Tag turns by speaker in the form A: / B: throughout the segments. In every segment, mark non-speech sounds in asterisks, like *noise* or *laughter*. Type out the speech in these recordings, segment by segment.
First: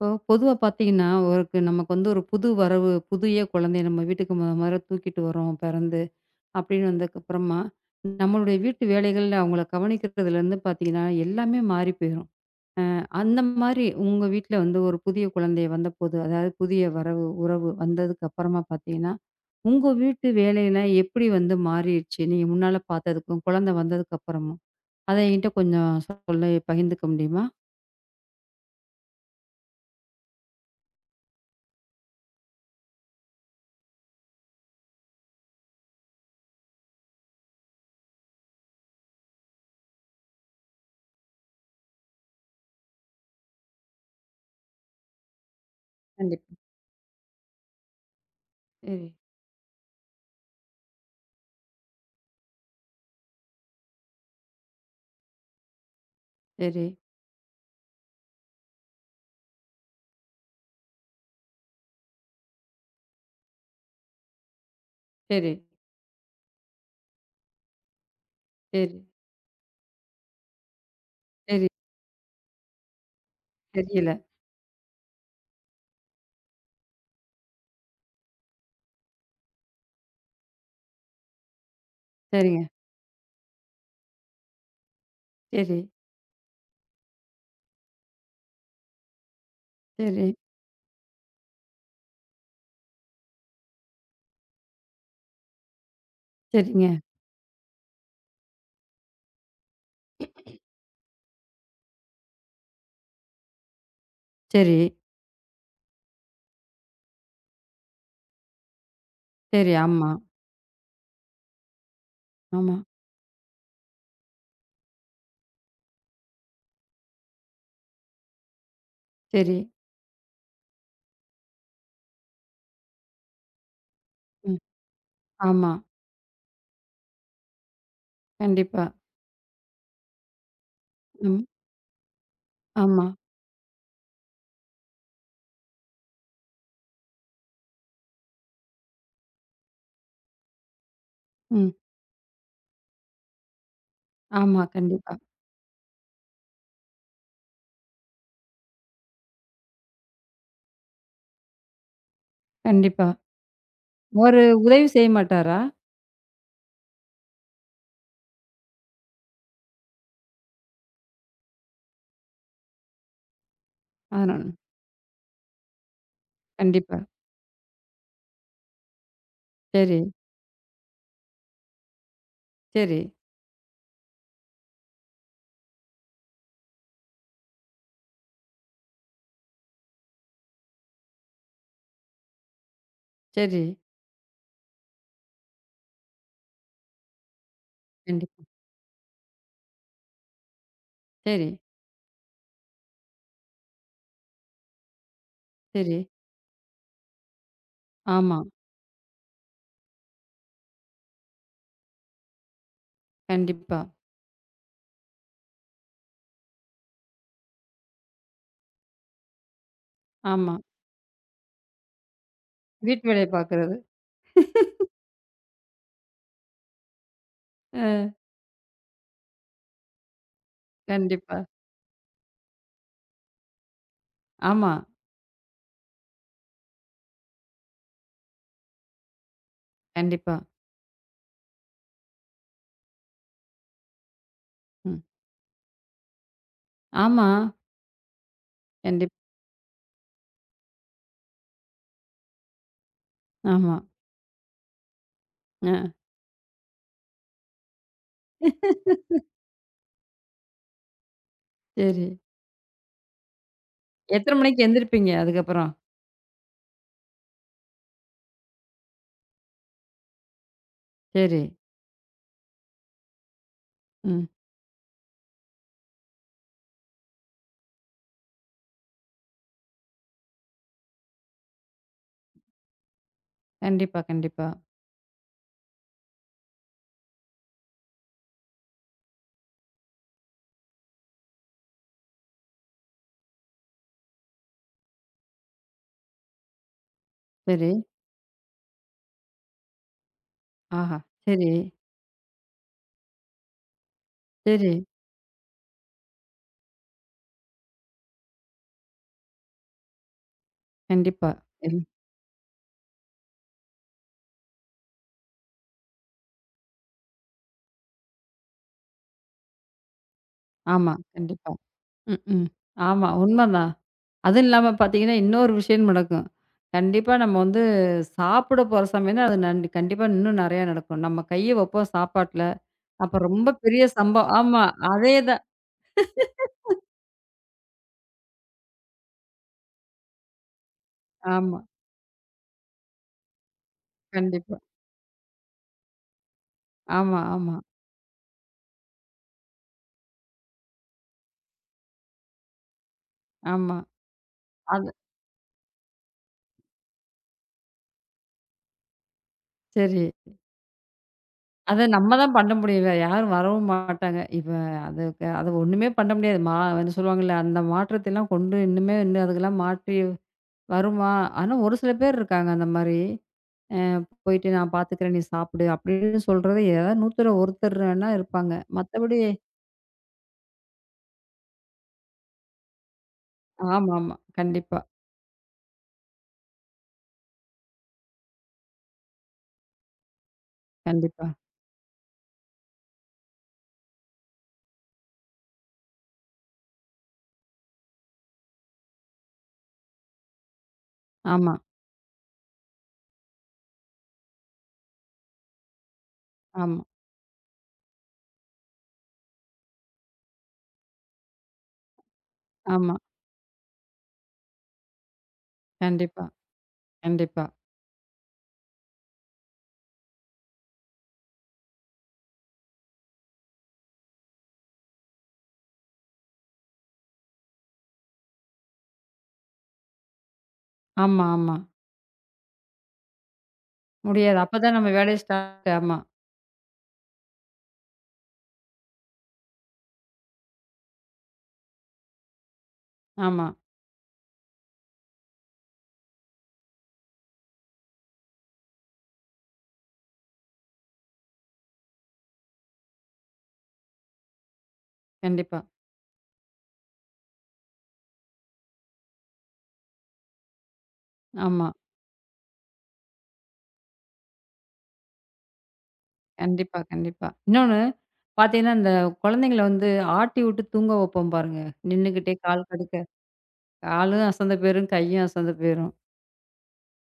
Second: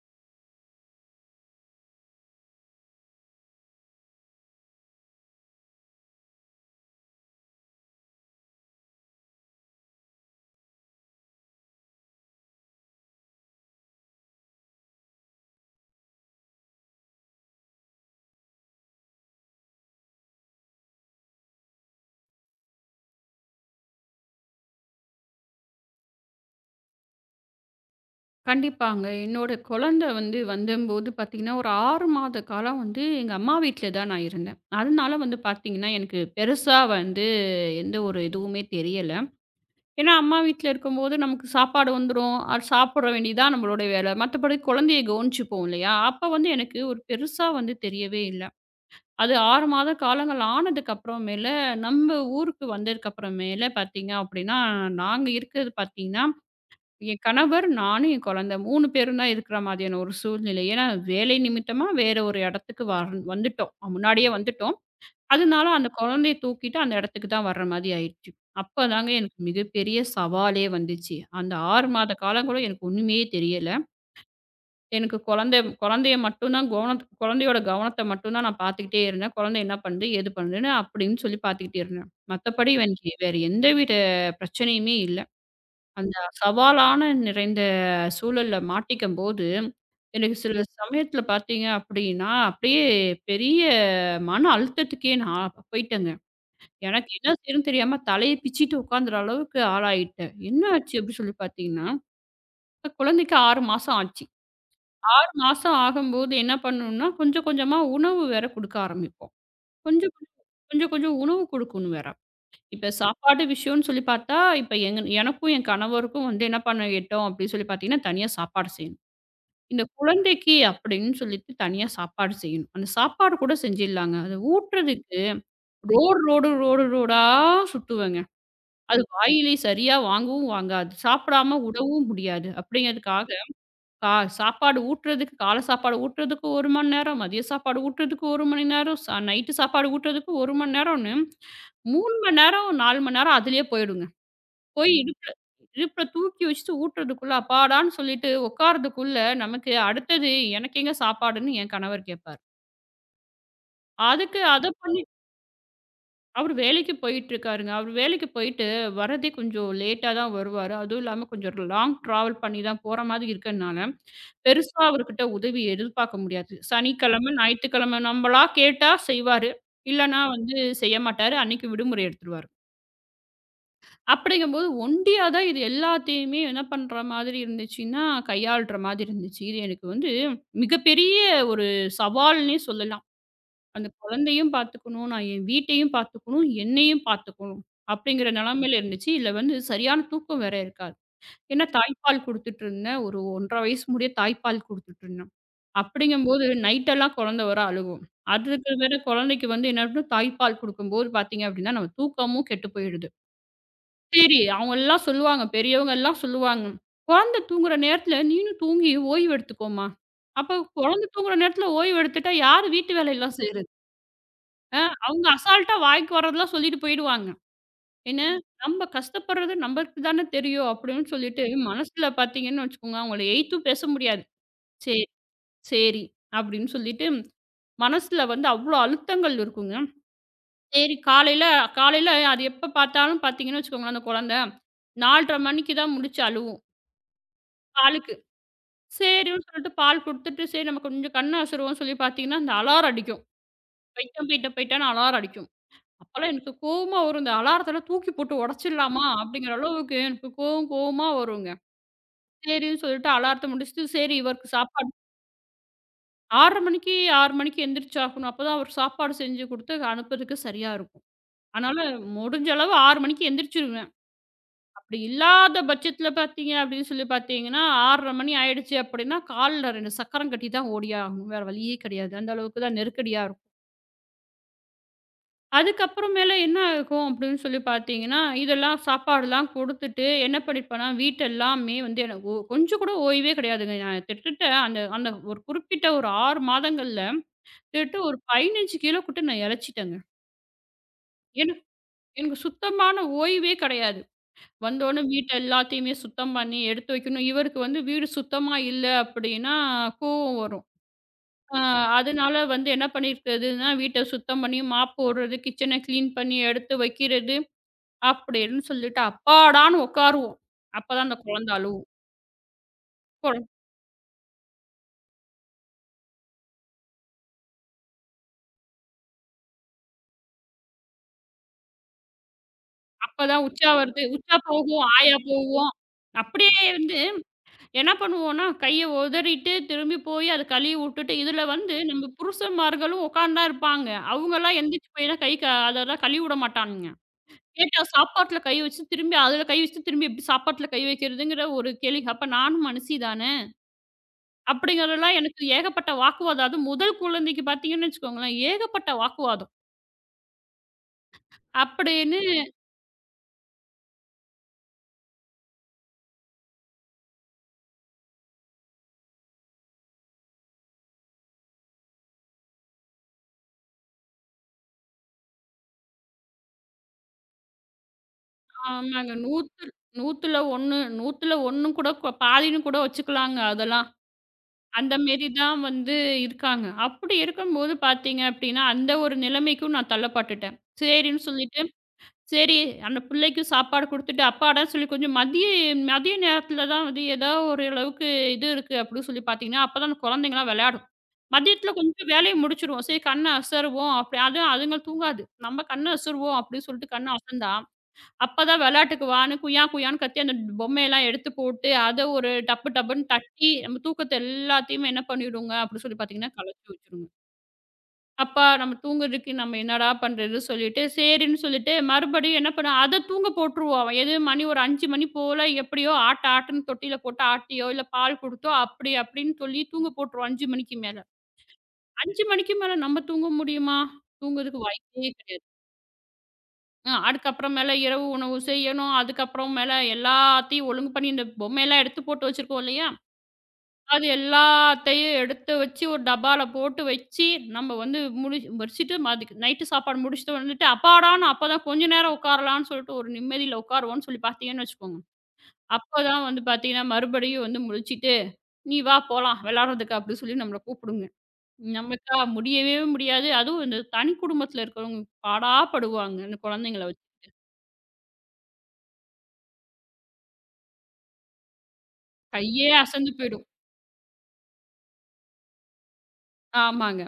A: இப்போ பொதுவா பாத்தீங்கன்னா, ஒருக்கு நமக்கு வந்து ஒரு புது வரவு புதிய குழந்தைய நம்ம வீட்டுக்குத் தூக்கிட்டு வர்றோம். பிறந்து அப்படின்னு வந்ததுக்கு அப்புறமா, நம்மளுடைய வீட்டு வேலைகள்ல, அவங்கள கவனிக்கிறதுல இருந்து பாத்தீங்கன்னா, எல்லாமே மாறிப் போயிரும். அ அந்த மாதிரி, உங்க வீட்டுல வந்து ஒரு புதிய குழந்தை வந்தபோது, அதாவது புதிய வரவு, உறவு வந்ததுக்கு அப்பறமா பாத்தீங்கன்னா, உங்க வீட்டு வேலை எல்லாம் எப்படி வந்து மாறிருச்சு? நீ முன்னால பாத்ததுக்கும், குழந்தை வந்ததுக்கு அப்புறம், அது என்கிட்ட கொஞ்சம் பகிர்ந்துக்க முடியுமா?
B: கண்டிப்பாங்க. என்னோட குழந்தை வந்து வந்த போது, பாத்தீங்கன்னா, ஒரு 6 மாத காலம் வந்து எங்க அம்மா வீட்டுல தான் நான் இருந்தேன். அதனால வந்து பாத்தீங்கன்னா, எனக்குப் பெருசா வந்து எந்த ஒரு இதுவுமே தெரியல. ஏன்னா, அம்மா வீட்டுல இருக்கும் போது நமக்குச் சாப்பாடு வந்துரும். அத சாப்பிட வேண்டியதா நம்மளோட வேல. மத்தபடி குழந்தையக் கவனிச்சுப்போம் இல்லயா? அப்போ வந்து
A: கண்டிப்பா.
B: எனக்கு ஒரு பெருசா வந்து தெரியவே இல்ல. *inhales*
A: சரி.
B: அது 6 மாத காலங்கள் ஆனதுக்கு அப்புறம் மேல, நம்ம ஊருக்கு வந்ததுக்கு அப்பறம், மேல பாத்தீங்கன்னா அப்படினா, நாங்க இருக்குறது பாத்தீங்கன்னா
A: சரி.
B: என் கணவர், நானும், என் குழந்த 3 பேரும் இருக்கிற மாதிரியான ஒரு சூழ்நிலை. ஏன்னா, வேலை நிமித்தமா வேற ஒரு இடத்துக்கு வா வந்துட்டோம், முன்னாடியே வந்துட்டோம். *inhales*
A: சரி.
B: அதனால அந்தக் கொழந்தையத் தூக்கிட்டு அந்த இடத்துக்கு தான் வர்ற மாரி ஆயிடுச்சு. அப்பத்
A: சரி.
B: தாங்க மிகப்பெரிய சவாலே வந்துச்சு. அந்த
A: சரி.
B: 6 மாத காலம் கூட எனக்கு ஒண்ணுமே தெரியல. *inhales*
A: தெரியல.
B: எனக்குக் குழந்த, குழந்தய மட்டும் தான், குழந்தயோட கவனத்த மட்டும் தான் நான் பாத்துக்கிட்டே இருந்தேன். கொழந்த என்ன பண்ணுது, ஏது பண்ணுனு அப்படின்னு சொல்லிப் பாத்துக்கிட்டே இருந்தேன்.
A: சரிங்க.
B: மத்தபடி வேற எந்த ஒரு பிரச்சனையுமே இல்ல.
A: சரி.
B: அந்தச் சவாலான நிறைந்த சூழல்ல மாட்டிக்கும்போது,
A: சரி.
B: எனக்குச் சில சமயத்துல பாத்தீங்கன்னா அப்படியே பெரிய மன அழுத்தத்துக்கே நான் பேயிட்டேன்ங்க. *inhales*
A: சரிங்க.
B: எனக்கு என்ன செய்யறதுன்னு தெரியாம தலயைப் பிச்சிட்டு உக்காந்துற அளவுக்கு ஆளாயிட்டன்.
A: *clears throat*
B: என்ன ஆச்சு அப்படி சொல்லிப் பாத்தீங்கன்னா, கொழந்தைக்கு 6 மாசம் ஆச்சு.
A: சரி.
B: 6 மாசம் ஆகும்போது என்ன பண்ணனும்னா, கொஞ்சம் கொஞ்சமா உணவு வேற குடுக்க ஆரம்பிப்போம்.
A: சரி, ஆமா.
B: கொஞ்சம் கொஞ்சம் கொஞ்சமா உணவு குடுக்கணும் வேற.
A: ஆமா.
B: இப்ப சாப்பாடு விஷயம்னு சொல்லிப் பாத்தா, இப்ப எங்க எனக்கும் என் கணவருக்கும் வந்து என்ன பண்ண எட்டும் அப்படின்னு சொல்லிப் பாத்தீங்கன்னா, தனியா சாப்பாடு செய்யணும்.
A: சரி.
B: இந்தக் குழந்தைக்கு அப்படின்னு சொல்லிட்டு தனியா சாப்பாடு செய்யணும். அந்தச் சாப்பாடும் கூடச் செஞ்சுலாங்க. அதை
A: ம்.
B: ஊற்றுறதுக்கு
A: ஆமா.
B: ரோடு, ரோடு, ரோடு, ரோடா சுத்துவங்க.
A: கண்டிப்பா.
B: அது வாயிலே சரியா வாங்கவும் வாங்காது.
A: ம்.
B: சாப்பிடாம உடவும் முடியாது
A: ஆமா.
B: அப்படிங்கறதுக்காகச் சா சாப்பாடு ஊட்டுறதுக்கு காலைச் சாப்பாடு ஊட்டுறதுக்கு 1 மணி நேரம், மதிய சாப்பாடு ஊட்டுறதுக்கு 1 மணி நேரம், நைட் சாப்பாடு ஊட்டுறதுக்கு 1 மணி நேரம்.
A: ம்.
B: 3 மணி நேரம், 4 மணி நேரம் அதுலயே போயிடுங்க.
A: ஆமா.
B: போய்
A: கண்டிப்பா.
B: இடுப்புல, இடுப்புல தூக்கி வச்சி ஊத்துறதுக்குள்ள, அப்பாடான்னு சொல்லிட்டு உக்காறதுக்குள்ள, நமக்கு அடுத்தது, "எனக்கு எங்க சாப்பாடுன்னு" என் கணவர் கேப்பாரு.
A: கண்டிப்பா,
B: அதுக்கு
A: ஒரு
B: அத
A: உதவி
B: பண்ணி.
A: செய்ய மாட்டாரா?
B: அவரு வேலைக்கு போயிட்டுருக்காருங்க. அவரு வேலைக்கு போயிட்டு வர்றதே கொஞ்சம் லேட்டா தான் வருவாரு. அதுவும் இல்லாம கொஞ்சம் லாங் ட்ராவல் பண்ணித்தான் போற மாரி இருக்கனால,
A: ஆனா.
B: பெருசா அவர்கிட்ட உதவி எதிர்பார்க்க முடியாது.
A: கண்டிப்பா.
B: சனிக்கிழமை, ஞாயிற்றுக்கிழமை நம்மளா கேட்டா செய்வாரு.
A: சரி.
B: இல்லனா வந்து செய்யமாட்டாரு. அன்னைக்கு விடுமுறை எடுத்துருவாரு.
A: சரி.
B: அப்டிங்கும்போது ஒண்டியா தான் இது எல்லாத்தையுமே என்ன பண்ற மாதிரி இருந்துச்சுன்னா கையாளுற மாதிரி இருந்துச்சு. இது எனக்கு வந்து மிகப்பெரிய ஒரு சவால்ன்னே சொல்லலாம்.
A: சரி.
B: அந்த குழந்தையும் பாத்துக்கணும், நான் என் வீட்டையும் பாத்துக்கணும், என்னையும் பாத்துக்கணும் அப்படிங்கிற
A: கண்டிப்பா.
B: நிலைமையில இருந்துச்சு. இதுல வந்து சரியான தூக்கம் வேற இருக்காது.
A: சரி.
B: ஏன்னா தாய்ப்பால் குடுத்துட்டு இருந்தேன். ஒரு ஒன்றரை வயசு முடிய தாய்ப்பால் குடுத்துட்டு இருந்தேன்.
A: சரி.
B: அப்டிங்கும்போது நைட் எல்லாம் குழந்த வர அழுவும்.
A: ஆமா.
B: அதுக்கு வேற குழந்தைக்கு வந்து என்ன பண்ண தாய்ப்பால் கொடுக்கும்போது பாத்தீங்கன்னா நம்ம தூக்கமும் கெட்டு போயிடுது.
A: கண்டிப்பா.
B: சரி அவங்க எல்லாம் சொல்லுவாங்க. பெரியவங்க எல்லாம் சொல்லுவாங்க. குழந்தை தூங்குற நேரத்துல நீயும் தூங்கி ஓய்வு எடுத்துக்கோமா, அப்ப
A: ஆமா.
B: குழந்தை தூங்குற நேரத்துல ஓய்வு எடுத்துட்டா யாரு வீட்டு
A: வீட்டு
B: வேலை
A: வேலையா
B: எல்லாம் செய்யுறது.
A: பாக்கறது. *laughs*
B: அவுங்க அசால்ட்டா வாய்க்கு வர்றதெல்லாம் சொல்லிட்டு போயிடுவாங்க.
A: அ.
B: ஏன்னாக்ஷ நம்ம கஷ்டப்படுறது நமக்குத் தான தெரியும், அப்டின்னு
A: கண்டிப்பா.
B: சொல்லிட்டு மனசுல பாத்தீங்கன்னு வச்சுக்கோங்க. அவுங்கள ஏய்த்து பேச முடியாது.
A: ஆமா.
B: செரி, செரி அப்டின்னு சொல்லிட்டு, மனசுல வந்து அவ்ளோ அழுத்தங்கள் இருக்குங்க.
A: கண்டிப்பா.
B: செரி காலையில காலையில அது எப்ப பாத்தாலும் பாத்தீங்கன்னா, குழந்தை
A: ம்.
B: 4 1/2 மணிக்குத் தான் முழுச்சு அழுவும்
A: ஆமா.
B: பாலுக்கு.
A: கண்டிப்பா.
B: சேரின்னு சொல்லிட்டு பால் குடுத்துட்டு சரி நமக்குக் கொஞ்சம் கண்ண அசுருவோம்ன்னு சொல்லிப் பாத்தீங்கன்னா அந்த அலாரம்
A: ஆமா.
B: அடிக்கும்.போயிட்டேன் போயிட்டேன் போய்ட்டேன்னு அலாரம் அடிக்கும்.
A: அ.
B: அப்பலாம் எனக்குக் கோவமா வரும். அந்த அலாரத்தலாம் தூக்கி போட்டு ஒடைச்சிட்லாமா!
A: *laughs*
B: அப்பிடிங்கிற அளவுக்கு எனக்குக் கோவம் கோவமா வருங்க.
A: சரி.
B: சேரின்னு சொல்லிட்டு அலாரத்த முடிச்சிட்டு சரி
A: எத்தனை
B: இவருக்குச்
A: மணிக்கு
B: சாப்பாடு
A: எழுந்திருப்பீங்க அதுக்கப்புறம்?
B: 6:30 மணிக்கு 6:00 மணிக்கு எந்திரிச்சு ஆகணும். அப்பதான் அவரு சாப்பாடு செஞ்சு கொடுத்து அனுப்புவதற்கு சரியா இருக்கும்.
A: சரி.
B: ஆனாலும் முடிஞ்ச அளவு 6:00 மணிக்கு எந்திரிச்சுருவேன்.
A: ம்.
B: அப்பிடி இல்லாத பட்சத்தில பாத்தீங்க அப்பிடின்னு சொல்லிப் பாத்தீங்கன்னா 6:30 மணி ஆயிடுச்சு அப்பிடின்னா கால்ல ரெண்டு சக்கரம் கட்டிதான் ஓடியாகணும். வேற வழியே கெடையாது. அந்த அளவுக்குத் தான் நெருக்கடியா இருக்கும்.
A: கண்டிப்பா. கண்டிப்பா.
B: அதுக்கப்புறம் மேல என்ன ஆகும் அப்பிடின்னு சொல்லிப் பாத்தீங்கன்னா, இதெல்லாம் சாப்பாடெல்லாம் குடுத்துட்டு என்ன பண்ணிப்பன்னா, வீட்ட எல்லாமே வந்து எனக்குக் கொ கொஞ்சம் கூட ஓய்வே கிடையாதுங்க. நான் கிட்டத்தட்ட அந்த ஒரு குறிப்பிட்ட ஒரு 6 மாதங்கள்ல
A: சரி.
B: கிட்டதட்ட ஒரு 15 கிலோ நான் எளச்சிட்டேங்க.
A: ஆஹா. சரி.
B: எனக் எனக்குச் சுத்தமான ஓய்வே கெடையாது
A: சரி.
B: வந்தவுன வீட்ட எல்லாத்தையுமே சுத்தம் பண்ணி எடுத்து வைக்கணும். இவருக்கு வந்து வீடு சுத்தமா இல்ல. அப்பிடின்னா கோவம் வரும்.
A: கண்டிப்பா.
B: ஆ,
A: *unintelligible*
B: அதனால வந்து என்ன பண்ணிக்கிறதுன்னா, வீட்ட சுத்தம் பண்ணி மாப் போடுறது கிச்சன கிளீன் பண்ணி எடுத்து வைக்கிறது. அப்பிடின்னு சொல்லிட்டு அப்பாடான்னு உக்காருவோம்.
A: ஆமா.
B: அப்பத் தான் அந்தக்
A: கண்டிப்பா.
B: குழந்தை அழுவும்.
A: ம்ஹ்ம். ஆமா.
B: கொழ
A: உண்மைதான். அது இல்லாம பார்த்தீங்கன்னா இன்னொரு விஷயமும் நடக்கும். கண்டிப்பா நம்ம வந்து சாப்பிட போற சமயம்தான் அது கண் கண்டிப்பா இன்னும் நறைய நடக்கும். நம்ம கைய வைப்போம் சாப்பாட்ல. அப்ப
B: அப்பத் தான்
A: ரொம்ப
B: உச்சா
A: பெரிய
B: வருது.
A: சம்ப
B: உச்சா
A: ஆமா
B: போகும் ஆயா
A: அதேதான்.
B: போகும். அப்பிடியே
A: *laughs*
B: இருந்து என்ன பண்ணுவோன்னா கைய ஒதறிட்டு திரும்பிப் போய் அத கழுவி விட்டுட்டு இதுல
A: ஆமா.
B: வந்து நம்ம புருஷன்மார்களும் உக்காந்தா இருப்பாங்க. அவுங்கல்லாம்
A: கண்டிப்பா.
B: எந்திரிச்சு போய்லாம் கை, கா அதெல்லாம் கழுவி விடமாட்டானுங்க.
A: ஆமா, ஆமா.
B: சாப்பாட்டுல கை வச்சி திரும்பி அதுல கை வச்சி திரும்பிச் சாப்பாட்டுல கை வைக்குறதுங்குற ஒரு கேள்வி. அப்ப நானும் மனுஷிதானே!
A: ஆமா. அது.
B: அப்பிடிங்கறதெல்லாம் எனக்கு ஏகப்பட்ட வாக்குவாதம். அது முதல் குழந்தைக்கு பாத்தீங்கன்னு வச்சுக்கோங்களேன், ஏகப்பட்ட வாக்குவாதம்.
A: சரி. அத நம்ம
B: அப்டின்னு
A: தான் பண்ண முடியும்ல. யாரும் வரவும் மாட்டாங்க. இப்ப அதுக்கு அது ஒண்ணுமே பண்ண முடியாது. மா வந்து சொல்லுவாங்கள்ள அந்த மாற்றத்தைலாம் கொண்டு இன்னுமே இன்னு அதுகெலாம் மாற்றி, வருமா? ஆனா ஒரு சில பேர் இருக்காங்க அந்த மாரி. அ போயிட்டு நான் பாத்துக்குறேன், நீ சாப்புடு. அப்டின்னு சொல்றதே ஏதா நூத்துல ஒருத்தர் வேணா
B: ஆமாங்க.
A: இருப்பாங்க.மத்தபடி
B: நூத்துல் நூத்துல ஒண்ணு நூத்துல ஒண்ணு கூட கோ பாதின்னு கூட வச்சுக்கலாங்க அதெல்லாம்.
A: ஆமாமா. கண்டிப்பா.
B: அந்த மாரி தான் வந்து இருக்காங்க. அப்டி இருக்கும்போது பாத்தீங்க அப்டின்னா, அந்த ஒரு நிலைமைக்கும் நான் தள்ளப்பட்டுட்டன். சரின்னு
A: கண்டிப்பா.
B: சொல்லிட்டு சரி அந்தப் பிள்ளைக்கு சாப்பாடு குடுத்துட்டு அப்பாடான்னு சொல்லி கொஞ்சம் மதியம் மதியம் நேரத்துல தான் வந்து எதோ ஒரு அளவுக்கு இது இருக்கு அப்டின்னு சொல்லிப் பாத்தீங்கன்னா, அப்ப தான் அந்த குழந்தைங்கெல்லாம் விளையாடும்.
A: ஆமா.
B: மதியத்துல கொஞ்சம் வேலையை முடிச்சுருவோம்.சரி கண்ண அசருவோம். அப்டி அதுவும் அதுங்கள் தூங்காது. நம்ம கண்ண அசருவோம் அப்டின்னு
A: ஆமா.
B: சொல்லிட்டு கண்ண அசந்தா, அப்பதான் விளையாட்டுக்கு வான்னு குய்யா, குய்யானு கத்தி அந்தப் பொம்மையெல்லாம் எடுத்துப் போட்டு. அத ஒரு டப்பு,
A: ஆமா.
B: டப்புன்னு தட்டி நம்ம தூக்கத்த எல்லாத்தையுமே என்ன பண்ணிடுங்க அப்டின்னு சொல்லிப்
A: கண்டிப்பா.
B: பாத்தீங்கன்னா கலச்சு வச்சிருங்க.
A: கண்டிப்பா.
B: அப்பா, நம்ம தூங்குறதுக்கு நம்ம என்னடா பண்றது சொல்லிட்டு சேரின்னு சொல்லிட்டு மறுபடியும் என்ன பண்ண அத தூங்க போட்ருவோம். எது மணி ஒரு 5 மணி போல எப்டியோ ஆட்டு, ஆட்டுன்னு தொட்டியில போட்டு ஆட்டியோ, இல்ல பால் குடுத்தோ அப்டி, அப்டின்னு சொல்லித் தூங்க போட்ருவோம் 5 மணிக்கு மேல.
A: ஆமா, ஆமா.
B: 5 மணிக்கு மேல நம்ம தூங்க முடியுமா?
A: முடியாது.
B: தூங்கறதுக்கு
A: அப்பதான் நம்ம
B: வாய்ப்பே
A: வேலையே
B: கிடையாது.
A: ஸ்டார்ட்ட் ஆமா.
B: அ. அதுக்கு அப்புறம் மேல இரவு உணவு செய்யணும். அதுக்கு அப்புறம் மேல எல்லாத்தையும் ஒழுங்கு பண்ணி, இந்தப் பொம்மையெல்லாம் எடுத்துப் போட்டு வச்சிருக்கோம் இல்லையா?
A: ஆமா.
B: அது எல்லாத்தையும் எடுத்து வச்சு ஒரு டப்பாவுல போட்டு வச்சி நம்ம வந்து முடி முடிச்சுட்டு மறுபடிக்கும் நைட் சாப்பாடு முடிச்சுட்டு வந்துட்டா, அப்பாடா. அப்பத்தான் கொஞ்சம் நேரம் உக்காரலாம்னு சொல்லிட்டு ஒரு நிம்மதியில உக்காருவோம்னு சொல்லிப் பாத்தீங்கன்னு வச்சுக்கோங்க.
A: கண்டிப்பா.
B: அப்பத்தான் வந்து பாத்தீங்கன்னா, மறுபடியும் வந்து முழிச்சிட்டு "நீ வா, போலாம் வெளாடுறதுக்கு," அப்படிச் சொல்லி நம்மள கூப்புடுங்க. ம்.
A: ஆமா.
B: நம்மளுக்கா முடியவே முடியாது. அதுவும் இந்தத் தனிக் குடும்பத்துல இருக்கறவங்க பாடா படுவாங்க, இந்த
A: கண்டிப்பா.
B: கொழந்தைங்கள வச்சு.
A: கண்டிப்பா. இன்னொன்னு, பாத்தீங்கன்னா, அந்த கொழந்தைகள வந்து ஆட்டிவிட்டுத் தூங்க வெப்போம் பாருங்க. நின்னுக்கிட்டே கால்
B: கையே
A: கடுக்க,
B: அசந்து போயிடும்.
A: காலும் அசந்து போயிரும், கையும் அசந்து போயிரும்.
B: ஆமாங்க.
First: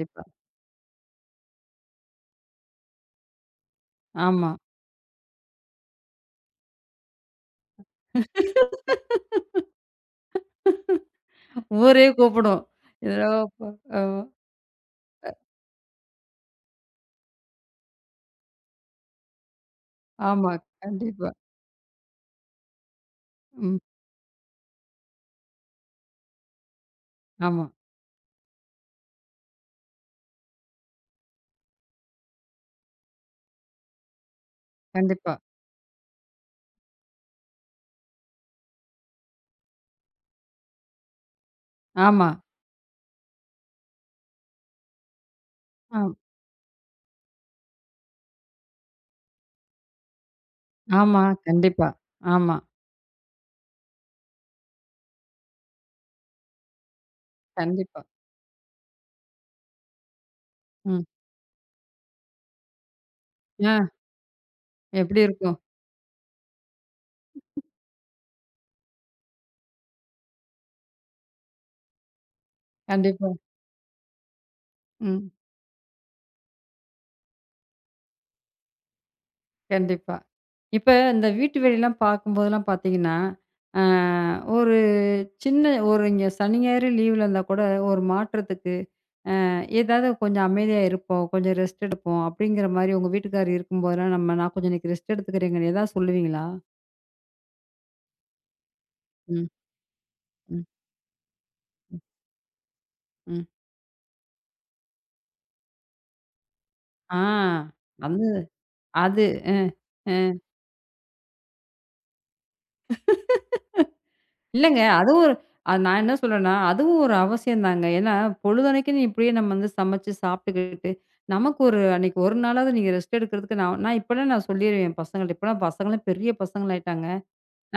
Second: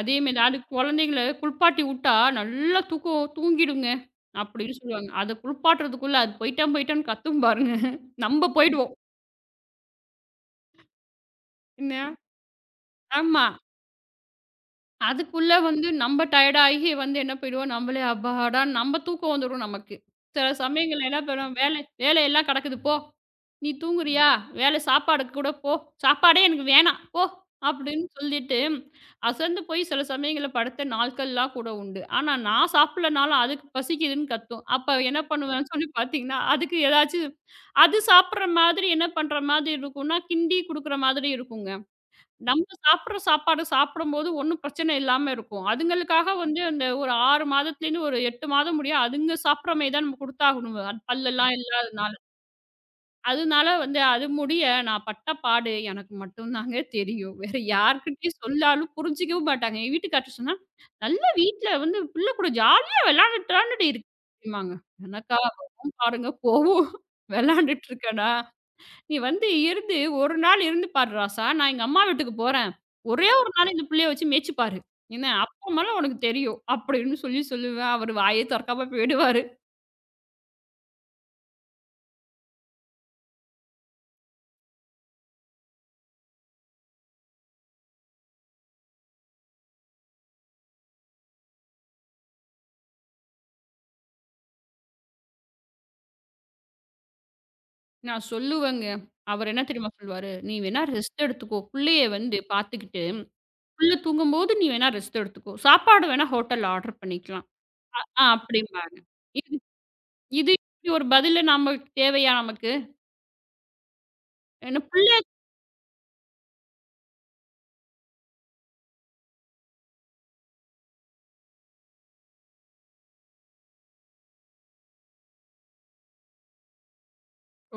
B: அதே மாரி அந்த கொழந்தைங்கள குளிப்பாட்டி உட்டா நல்லா தூக்க தூங்கிடுங்க.
A: ஆமா.
B: அப்படின்னு சொல்லுவாங்க. அத குளிப்பாட்டுறதுக்குள்ள, "அது போயிடம், போயிடம்,"ன்னு கத்தும் பாருங்க. நம்ப போயிடுவோம்.
A: *laughs*
B: என்ன?
A: ஊரே கூப்புடும். *unintelligible*
B: ஆமா.
A: ஆமா. ஆ.
B: அதுக்குள்ள வந்து நம்ப டயர்டு ஆகி வந்து என்ன, போயிறுவோம். நம்மளே, அப்பாடா, நம்ப தூக்கம் வந்துரும் நமக்கு. சில
A: ஆமா.
B: சமயங்கள்ல எல்லா
A: கண்டிப்பா.
B: பண்ணுவோ வேல வேல எல்லாம் கெடக்குது "போ, நீ
A: ம்.
B: தூங்குறியா? வேல, சாப்பாட்டுக்குக் கூடப் போ." "சாப்பாடே எனக்கு வேணாம், போ,"
A: ஆமா.
B: அப்படின்னு சொல்லிட்டு அசந்து போய் சில சமயங்கள்ல படுத்த நாட்களெல்லாம் கூட உண்டு. ஆனா நான் சாப்பிடலன்னாலும் அதுக்குப் பசிக்குதுன்னு கத்தும். அப்ப என்ன
A: கண்டிப்பா.
B: பண்ணுவேன் சொல்லி பாத்தீங்கன்னா, அதுக்கு எதாச்சும் அது சாப்புடுற மாதிரி என்ன பண்ற மாதிரி இருக்கும்னா? கிண்டிக் குடுக்கற மாதிரி இருக்குங்க.
A: ஆமா.
B: நம்ம சாப்புடுற சாப்பாடு சாப்பிடும்போது ஒண்ணும் பிரச்சனை இல்லாம இருக்கும்.
A: ஆம்.
B: அதுங்களுக்காக வந்து ஒரு 6 மாதத்துல இருந்து ஒரு 8 மாதம் முடிய, அதுங்க சாப்புடுற மாரி தான் குடுத்தாகணுங்க. அது
A: ஆமா.
B: பல்லெல்லாம்
A: கண்டிப்பா.
B: இல்லாதனால.
A: ஆமா.
B: அதனால வந்து, அது முடிய நான் பட்ட பாடு எனக்கு மட்டும் தாங்க தெரியும். வேற
A: கண்டிப்பா.
B: யார்கிட்டயும் சொல்லாலும் புரிஞ்சிக்கவும் மாட்டாங்க. எங்க வீட்டுக்காரர் கிட்ட சொன்னா,
A: ம்.
B: "நல்ல வீட்ல வந்து புள்ள கூட ஜாலியா விளையாண்டுட்டு தானடி
A: அ.
B: இருக்க."
A: எப்படி
B: என்னக்கா
A: இருக்கும்?
B: வரும் பாருங்க கோவம். "விளையாண்டுட்டு இருக்கேனா? நீ வந்து இருந்து ஒரு நாள் இருந்து பாரு ராசா. நான் எங்க அம்மா வீட்டுக்குப் போறேன். ஒரே
A: கண்டிப்பா.
B: ஒரு நாள் இந்தப் புள்ளைய வச்சு மேய்ச்சு பாரு. என்ன
A: ம்.
B: அப்புறம்மேல உனக்குத் தெரியும்." அப்படின்னு சொல்லிச் சொல்லி அவரு வாயே தொறக்காம போயிடுவாரு.
A: கண்டிப்பா. இப்ப இந்த வீட்டு வேலை எல்லாம் பார்க்கும்போது எல்லாம் பார்த்தீங்கன்னா, அ ஒரு சின்ன ஒரு இங்க சனி, ஞாயிறு லீவ்ல இருந்தா கூட, ஒரு மாற்றத்துக்கு அ ஏதாவது கொஞ்சம் அமைதியா இருப்போம். கொஞ்சம் ரெஸ்ட் எடுப்போம் அப்படிங்கற மாரி உங்க வீட்டுக்காரர் இருக்கும்போதுனா, நம்ம நான் கொஞ்சம் இன்னைக்கு ரெஸ்ட் எடுத்துக்குறேங்கனு ஏதாவது சொல்லுவீங்களா?
B: நான் சொல்லுவேங்க.
A: ம்.
B: அவரு என்ன தெரியுமா சொல்லுவாரு. "நீ
A: ம்.
B: வேணா ரெஸ்ட் எடுத்துக்கோ.
A: ம்.
B: புள்ளைய வந்து பாத்துகிட்டு,
A: ம்.
B: புள்ள தூங்கும்போது நீ வேணா ரெஸ்ட் எடுத்துக்கோ. சாப்பாடு வேண்னா ஹோட்டல்ல ஆர்டர்
A: ஆ.
B: பண்ணிக்கலாம்." அ
A: அது,
B: அப்படின்ம்பாங்க.
A: அது.
B: இது
A: ம். ம்.
B: இது இப்பிடி ஒரு பதிலு நமக்குத் தேவையா, நமக்கு?
A: *laughs*
B: என்ன
A: இல்லைங்க.
B: புள்ள
A: அதுவும் ஒரு அ நான் என்ன சொல்றேன்னா, அதுவும் ஒரு அவசியம் தாங்க. ஏன்னா, பொழுதன்னைக்கும் இப்படியே நம்ம சமைச்சு, சாப்பிட்டுக்கிட்டு நமக்கு ஒரு அன்னைக்கு ஒரு நாளாவது நீங்க ரெஸ்ட் எடுக்குறதுக்கு நான் இப்பனா சொல்லிருவேன பசங்கட்ட. இப்பலா பசங்க பெரிய பசங்களாயிட்டாங்க.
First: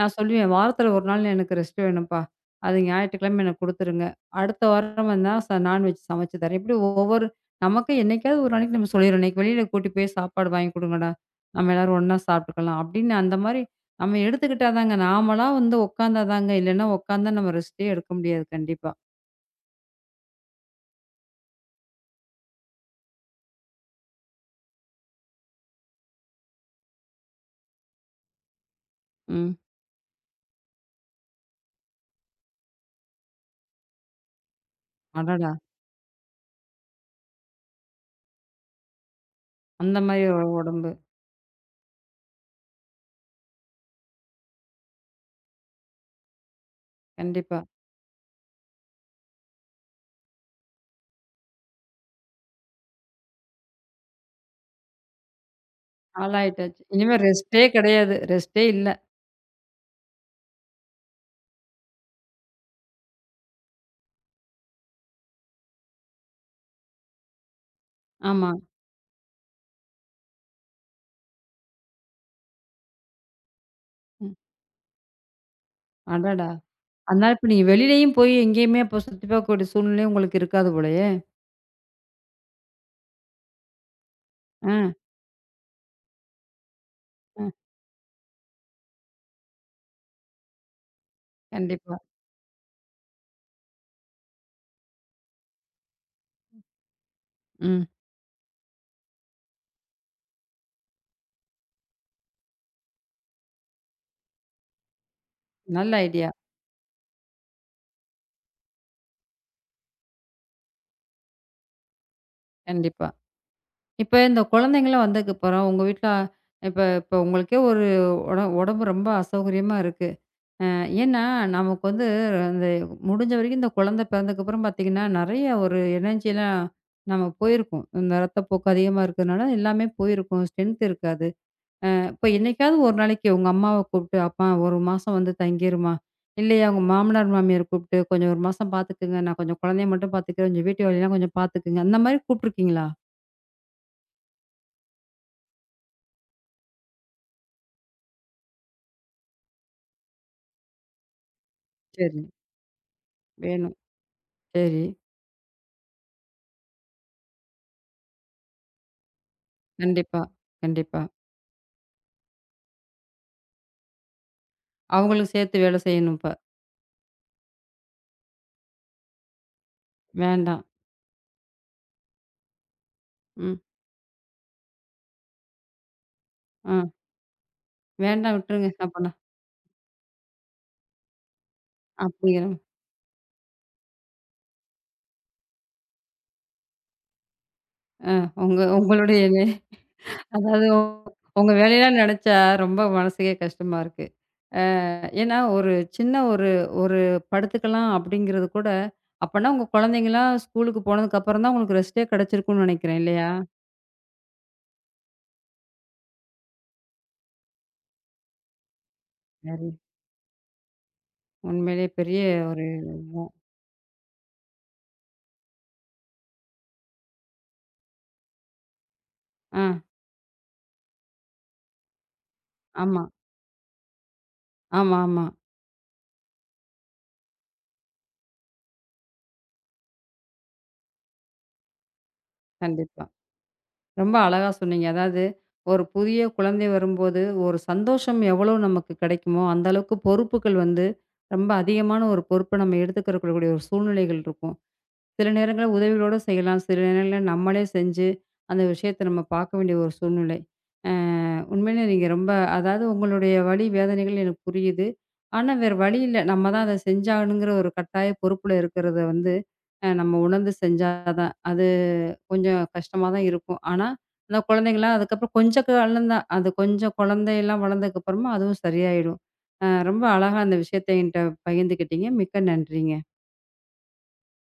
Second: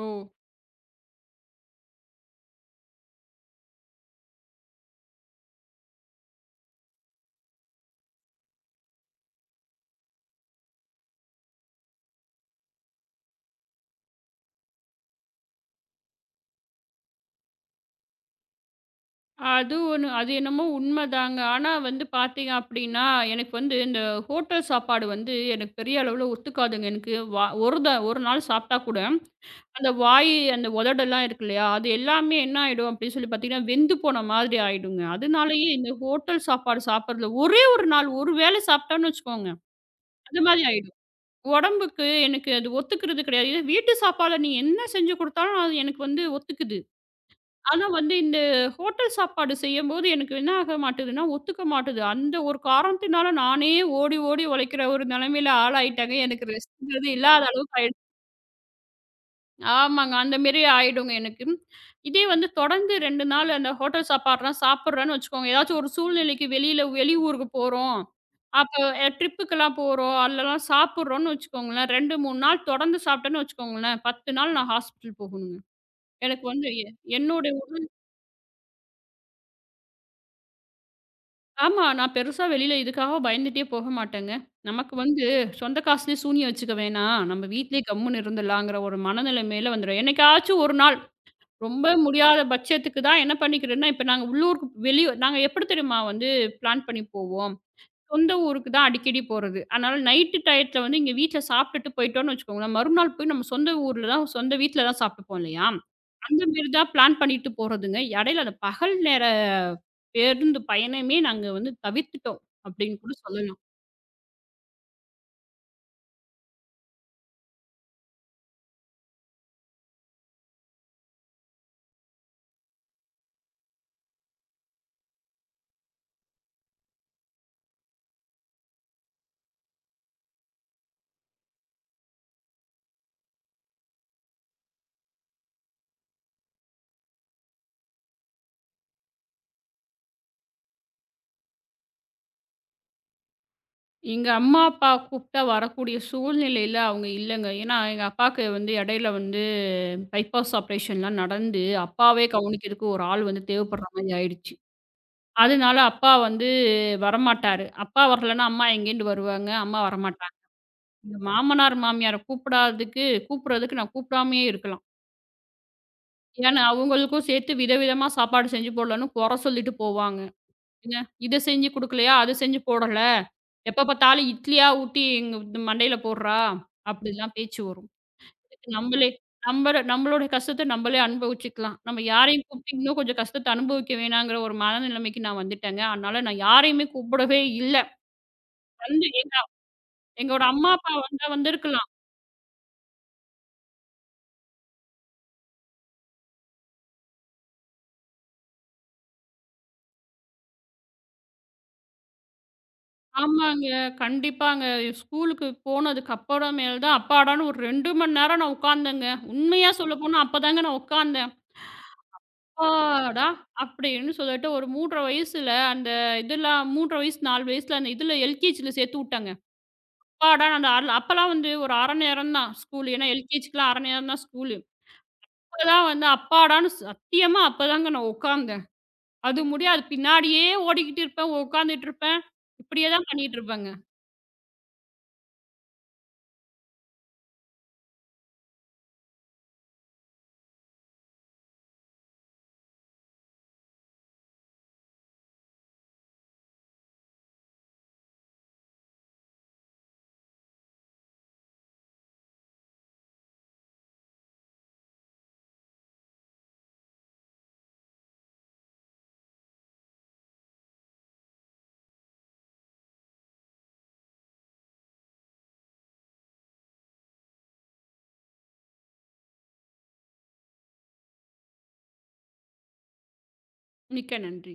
A: நான் சொல்லுவேன். வாரத்துல ஒரு நாள் எனக்கு ரெஸ்ட் வேணும்ப்பா. அது ஞாயிற்றுக்கிழமை எனக்குக் குடுத்துருங்க. அடுத்த வாரம் வேணுனா ச நான்வெஜ் சமைச்சுத் தரேன். இப்படி ஒவ்வொரு நமக்கே என்னைக்காவது ஒரு நாளைக்கு நம்ம சொல்லிருவேன். இன்னைக்கு வெளியில கூட்டிட்டு போய் சாப்பாடு வாங்கி குடுங்கடா. நாம எல்லாரும் ஒண்ணா சாப்பிட்டுக்கலாம் அப்படின்னு. அந்த மாரி நாம எடுத்துக்கிட்டாதாங்க. நாமளா வந்து உக்காந்தாதாங்க. இல்லைன்னா உக்காந்தா நாம ரெஸ்டே எடுக்க முடியாது. கண்டிப்பா.
B: அது ஒன்னு. அது என்னமோ உண்மதாங்க. ஆனா வந்து பாத்தீங்க அப்புடின்னா எனக்கு வந்து இந்த ஹோட்டல் சாப்பாடு வந்து எனக்குப் பெரிய அளவுல ஒத்துக்காதுங்க. எனக்கு வ ஒரு த ஒரு நாள் சாப்பிட்டா கூட
A: ம்.
B: அந்த வாய் அந்த உதடுல்லாம் இருக்கு இல்லையா? அது எல்லாமே என்ன ஆயிடும் அப்படின்னு சொல்லி பாத்தீங்கன்னா வெந்து போன மாதிரி ஆயிடுங்க.
A: அடடா!
B: அதனாலே இந்த ஹோட்டல் சாப்பாடு சாப்பிடறது ஒரே ஒரு நாள். ஒரு வேளை சாப்பிட்டோம்னு வச்சுக்கோங்க.
A: அந்த மாரி
B: அது
A: ஒரு
B: மாதிரி
A: உடம்பு.
B: ஆயிடும். உடம்புக்கு எனக்கு அது ஒத்துக்கறது கிடையாது. இதே வீட்டு சாப்பாட நீங்க என்ன செஞ்சு கொடுத்தாலும் அது எனக்கு வந்து ஒத்துக்குது.
A: கண்டிப்பா.
B: ஆனா வந்து இந்த ஹோட்டல் சாப்பாடு செய்யும்போது எனக்கு என்ன ஆகமாட்டேதுன்னா. ஒத்துக்க மாட்டேகுது. அந்த ஒரு காரணத்தினால நானே ஓடி, ஓடி உழைக்கிற ஒரு நிலைமையில ஆளாயிட்டமே. எனக்கு
A: ஆளாயிட்டாச்சு.
B: ரெஸ்ட்
A: இனிமே
B: இல்லாத
A: ரெஸ்ட்டே
B: அளவுக்கு ஆயிடுச்சு.
A: கிடையாது. ரெஸ்ட்டே இல்ல.
B: ஆமாங்க. அந்த மாரி ஆயிடும். எனக்கு இதே வந்து தொடர்ந்து 2 நாள் அந்த ஹோட்டல் சாப்பாட்லாம் சாப்பிடுறேன்னு வச்சுக்கோங்க. எதாச்சு ஒரு சூழ்நிலைக்கு வெளியில வெளி ஊருக்குப் போறோம்.
A: ஆமா.
B: அப்ப ட்ரிப்க்கு எல்லாம் போறோம். அதெல்லாம் சாப்பிடுறோம்ன்னு வச்சுக்கோங்கலே. 2, 3 நாள் தொடர்ந்து சாப்பிட்டோம்னு வச்சுக்கோங்கலே. 10
A: ம்.
B: நாள் நான் ஹாஸ்பிடல் போகும். எனக்கு
A: அடடா!
B: வந்து
A: அதனால இப்ப
B: என்னுடைய
A: நீ
B: உடல்.
A: வெளிலையும் போய் எங்கேயுமே போ இப்போ சுத்தி பாக்கக்கூடிய சூழ்நிலையே உங்களுக்கு இருக்காது போலயே.
B: ஆமா, நான் பெருசா வெளில இதுக்காகப் பயந்துட்டே போகமாட்டேங்க.
A: அ.
B: நமக்கு வந்து, சொந்த காசுல சூனியம் வச்சுக்க வேண்டா. நம்ம
A: அ.
B: வீட்டிலயே கம்முன்னு இருந்துறலாம்ங்கிற ஒரு மனநெலைமையில வந்துறோம். என்னைக்காச்சும் ஒரு நாள் ரொம்ப
A: கண்டிப்பா.
B: முடியாத பட்சத்துக்கு தான் என்ன பண்ணிக்கறேன்னா, இப்ப நாங்க உள்ளூர் வெளி நாங்க எப்படி தெரியுமா வந்து பிளான் பண்ணி போவோம்.
A: ம்.
B: சொந்த ஊருக்கு தான் அடிக்கடி போறது. ஆனால் நைட் டையத்துல வந்து இங்க வீட்டுல சாப்பிட்டுட்டு போயிட்டோம்னு வச்சுக்கோங்க, மறுநாள் போய் நம்ம சொந்த ஊர்ல தான், சொந்த வீட்டுல தான் சாப்ட்ருப்போம் இல்லையா?
A: நல்ல ஐடியா.
B: அந்த மாரி தான் பிளான் பண்ணிட்டு போறதுங்க. இடையில, அந்த பகல் நேர பேருந்து பயணமே, நாங்க வந்து தவிர்த்துட்டோம் அப்படின்னு
A: கண்டிப்பா!
B: கூட சொல்லலாம்.
A: இப்ப இந்தக் குழந்தைகெல்லாம் வந்தத்துக்குப்பறம், உங்க வீட்ல இப்ப உங்களுக்கே ஒரு உடம்பு ரொம்ப அசௌகரியமா இருக்கு. என்னா நமக்கு வந்து அந்த முடிஞ்ச வரைக்கும் இந்தக் குழந்த பிறந்ததுக்கு அப்பறம் பாத்தீங்கன்னா, நெறைய ஒரு எனர்ஜியெல்லாம் நமக்கு போயிருக்கும். இந்த ரத்தப்போக்கு அதிகமா இருக்கறனால, எல்லாமே போயிருக்கும். ஸ்ட்ரென்த் இருக்காது. அ அப்போ என்னைக்காவது ஒரு நாளைக்கு உங்க அம்மாவ கூப்பிட்டு, அம்மா! ஒரு மாசம் வந்து தங்கிருமா! இல்லையா, உங்க மாமனார், மாமியார கூப்பிட்டு, கொஞ்சம் ஒரு மாசம் பாத்துக்குங்க. நான் கொஞ்சம் குழந்தையை மட்டும் பாத்துக்குறன். கொஞ்சம் வீட்டு வேலை எல்லாம் கொஞ்சம் பாத்துக்குங்க! அந்த மாதிரி கூப்பிட்டு இருக்கீங்களா?
B: எங்க அம்மா, அப்பா கூப்ட்டா வரக்கூடிய சூழ்நிலைல அவங்க இல்லங்க. ஏன்னா, எங்க அப்பாவுக்கு வந்து இடையில வந்து பைப்பாஸ் ஆப்ரேஷன்லாம் நடந்து,
A: சரி.
B: அப்பாவே கவனிக்கறதுக்கு ஒரு ஆள் வந்து
A: வேணும்.
B: தேவைப்படுரா மாரி ஆயிடுச்சு.
A: சரி.
B: அதனால அப்பா வந்து வரமாட்டாரு. அப்பா வரலன்னா அம்மா எங்கிருந்து வருவாங்க, அம்மா
A: கண்டிப்பா,
B: வரமாட்டாங்க.
A: கண்டிப்பா.
B: மாமனார், மாமியார கூப்படாததுக்கு கூப்பிடுறதுக்கு நான் கூப்படாமயே இருக்கலாம்
A: அவங்களுக்கு சேத்து வேலை செய்யணும் இப்ப.
B: ஏன்னா, அவங்களுக்கும் சேர்த்து வித, விதமா சாப்பாடு செஞ்சு போடலன்னு குறை சொல்லிட்டு போவாங்க.
A: வேண்டாம்.
B: "எங்க இதைச் செஞ்சு குடுக்கலையா? அதை செஞ்சு போடல.
A: ம்.
B: எப்ப பாத்தாலும் இட்லியா ஊட்டி எங்க து மண்டைல போடுறா"
A: ம்.
B: அப்படில்லாம் பேச்சு வரும்.
A: வேண்டாம், விட்டுருங்க
B: நம்மளே
A: அப்பனா.
B: நம்மட நம்மளோடைய கஷ்டத்த நம்மளே அனுபவிச்சுக்கலாம். நம்ம யாரையும்
A: அப்டியா?
B: கூப்பிட்டு இன்னும் கொஞ்சம் கஷ்டத்தை அனுபவிக்க வேணாங்கிற ஒரு மனநிலமைக்கு நான் வந்துட்டேங்க. அதனால நான் யாரையுமே கூப்பிடவே இல்ல.
A: ஆ, உங்க
B: வந்து
A: உங்களுடைய
B: எங்க அப் எங்கோட
A: அதாவது
B: அம்மா,
A: உங்
B: அப்பா வந்தா
A: உங்க
B: வந்திருந்திருக்கலாம்.
A: வேலையெல்லாம் நினைச்சா ரொம்ப மனசுக்கே கஷ்டமா இருக்கு. அ ஏன்னா ஒரு சின்ன ஒரு ஒரு படுத்துக்கலாம் அப்படிங்கறது கூட, அப்பன்னா உங்க குழந்தைகலாம் ஸ்கூல்லுக்கு போனதுக்கு அப்புறம்தான் உங்களுக்கு ரெஸ்ட்டே கிடைச்சிருக்கும்னு நினைக்கிறேன். இல்லையா? சரி.
B: ஆமாங்க, கண்டிப்பாங்க. ஸ்கூல்க்கு போனதுக்கு அப்புறம் மேல்தான் அப்பாடான்னு ஒரு 2 மணி நேரம் நான் உட்காந்தங்க. உண்மையா
A: சரி.
B: சொல்லப்போனா அப்பதாங்க நான் உட்காந்தேன்.
A: உண்மையிலே பெரிய ஒரு இதா.
B: அப்பாடா! அப்படின்னு சொல்லிட்டு ஒரு 3 1/2 வயசுல அந்த இதுலா 3 1/2 வயசு, 4 வயசுல அந்த இதுல எல்கெஜில சேத்துவிட்டங்க.
A: ஆ.
B: அப்பாடா அந்த *unintelligible* அப்பெல்லாம் வந்து ஒரு 1/2 நேரம்தான் ஸ்கூல்லு
A: ஆமா.
B: ஏன்னா எல்கெஜிக்குலாம் 1/2 நேரம்தான் ஸ்கூல்லு
A: ஆமாமா.
B: அப்பெல்லாம் வந்து அப்பாடான்னு, சத்தியமா அப்பதாங்க நான் உட்காந்தேன். அது முடியாது, பின்னாடியே ஓடிக்கிட்டுருப்பேன், உட்கார்ந்துட்டுருப்பேன்.
A: கண்டிப்பா.
B: இப்படியேதான் பண்ணிட்டு இருப்பங்க.
A: ரொம்ப அழகா சொன்னீங்க. அதாது ஒரு புதிய குழந்தை வரும்போது ஒரு சந்தோஷம் எவ்ளோ நமக்கு கிடைக்குமோ, அந்த அளவுக்கு பொறுப்புகள் வந்து ரொம்ப அதிகமான ஒரு பொறுப்பை நம்ம எடுத்துக்கரக்கூடிய கூடிய ஒரு சூழ்நிலைகள் இருக்கும். சில நேரங்கள்ல உதவிகளோடசெய்யலாம். சில நேரங்கள்ல நம்மளே செஞ்சு அந்த விஷயத்தை நம்ம பாக்க வேண்டிய ஒரு சூழ்நிலை. அ, உண்மையிலே நீங்க ரொம்ப அதாவது உங்களுடைய வலி, வேதனைகள் எனக்கு புரியுது. ஆனா வேற வழியில்ல. நம்ம தான் அதை செஞ்சாகணுங்கிற ஒரு கட்டாய பொறுப்புல இருக்கிறதை வந்து அ, நம்ம உணர்ந்து செஞ்சாதான். அது கொஞ்சம் கஷ்டமாதான் இருக்கும். ஆனா அந்தக் குழந்தைகெல்லாம் அதுக்கப்புறம் கொஞ்சம் வளந்தா, அது கொஞ்சம் குழந்தை எல்லாம் வளர்ந்ததுக்கு அப்புறமா அதுவும் சரியாயிடும். அ, ரொம்ப அழகா அந்த விஷயத்தை என்கிட்ட பகிர்ந்துக்கிட்டீங்க. மிக்க நன்றிங்க.
B: மிக்க நன்றி.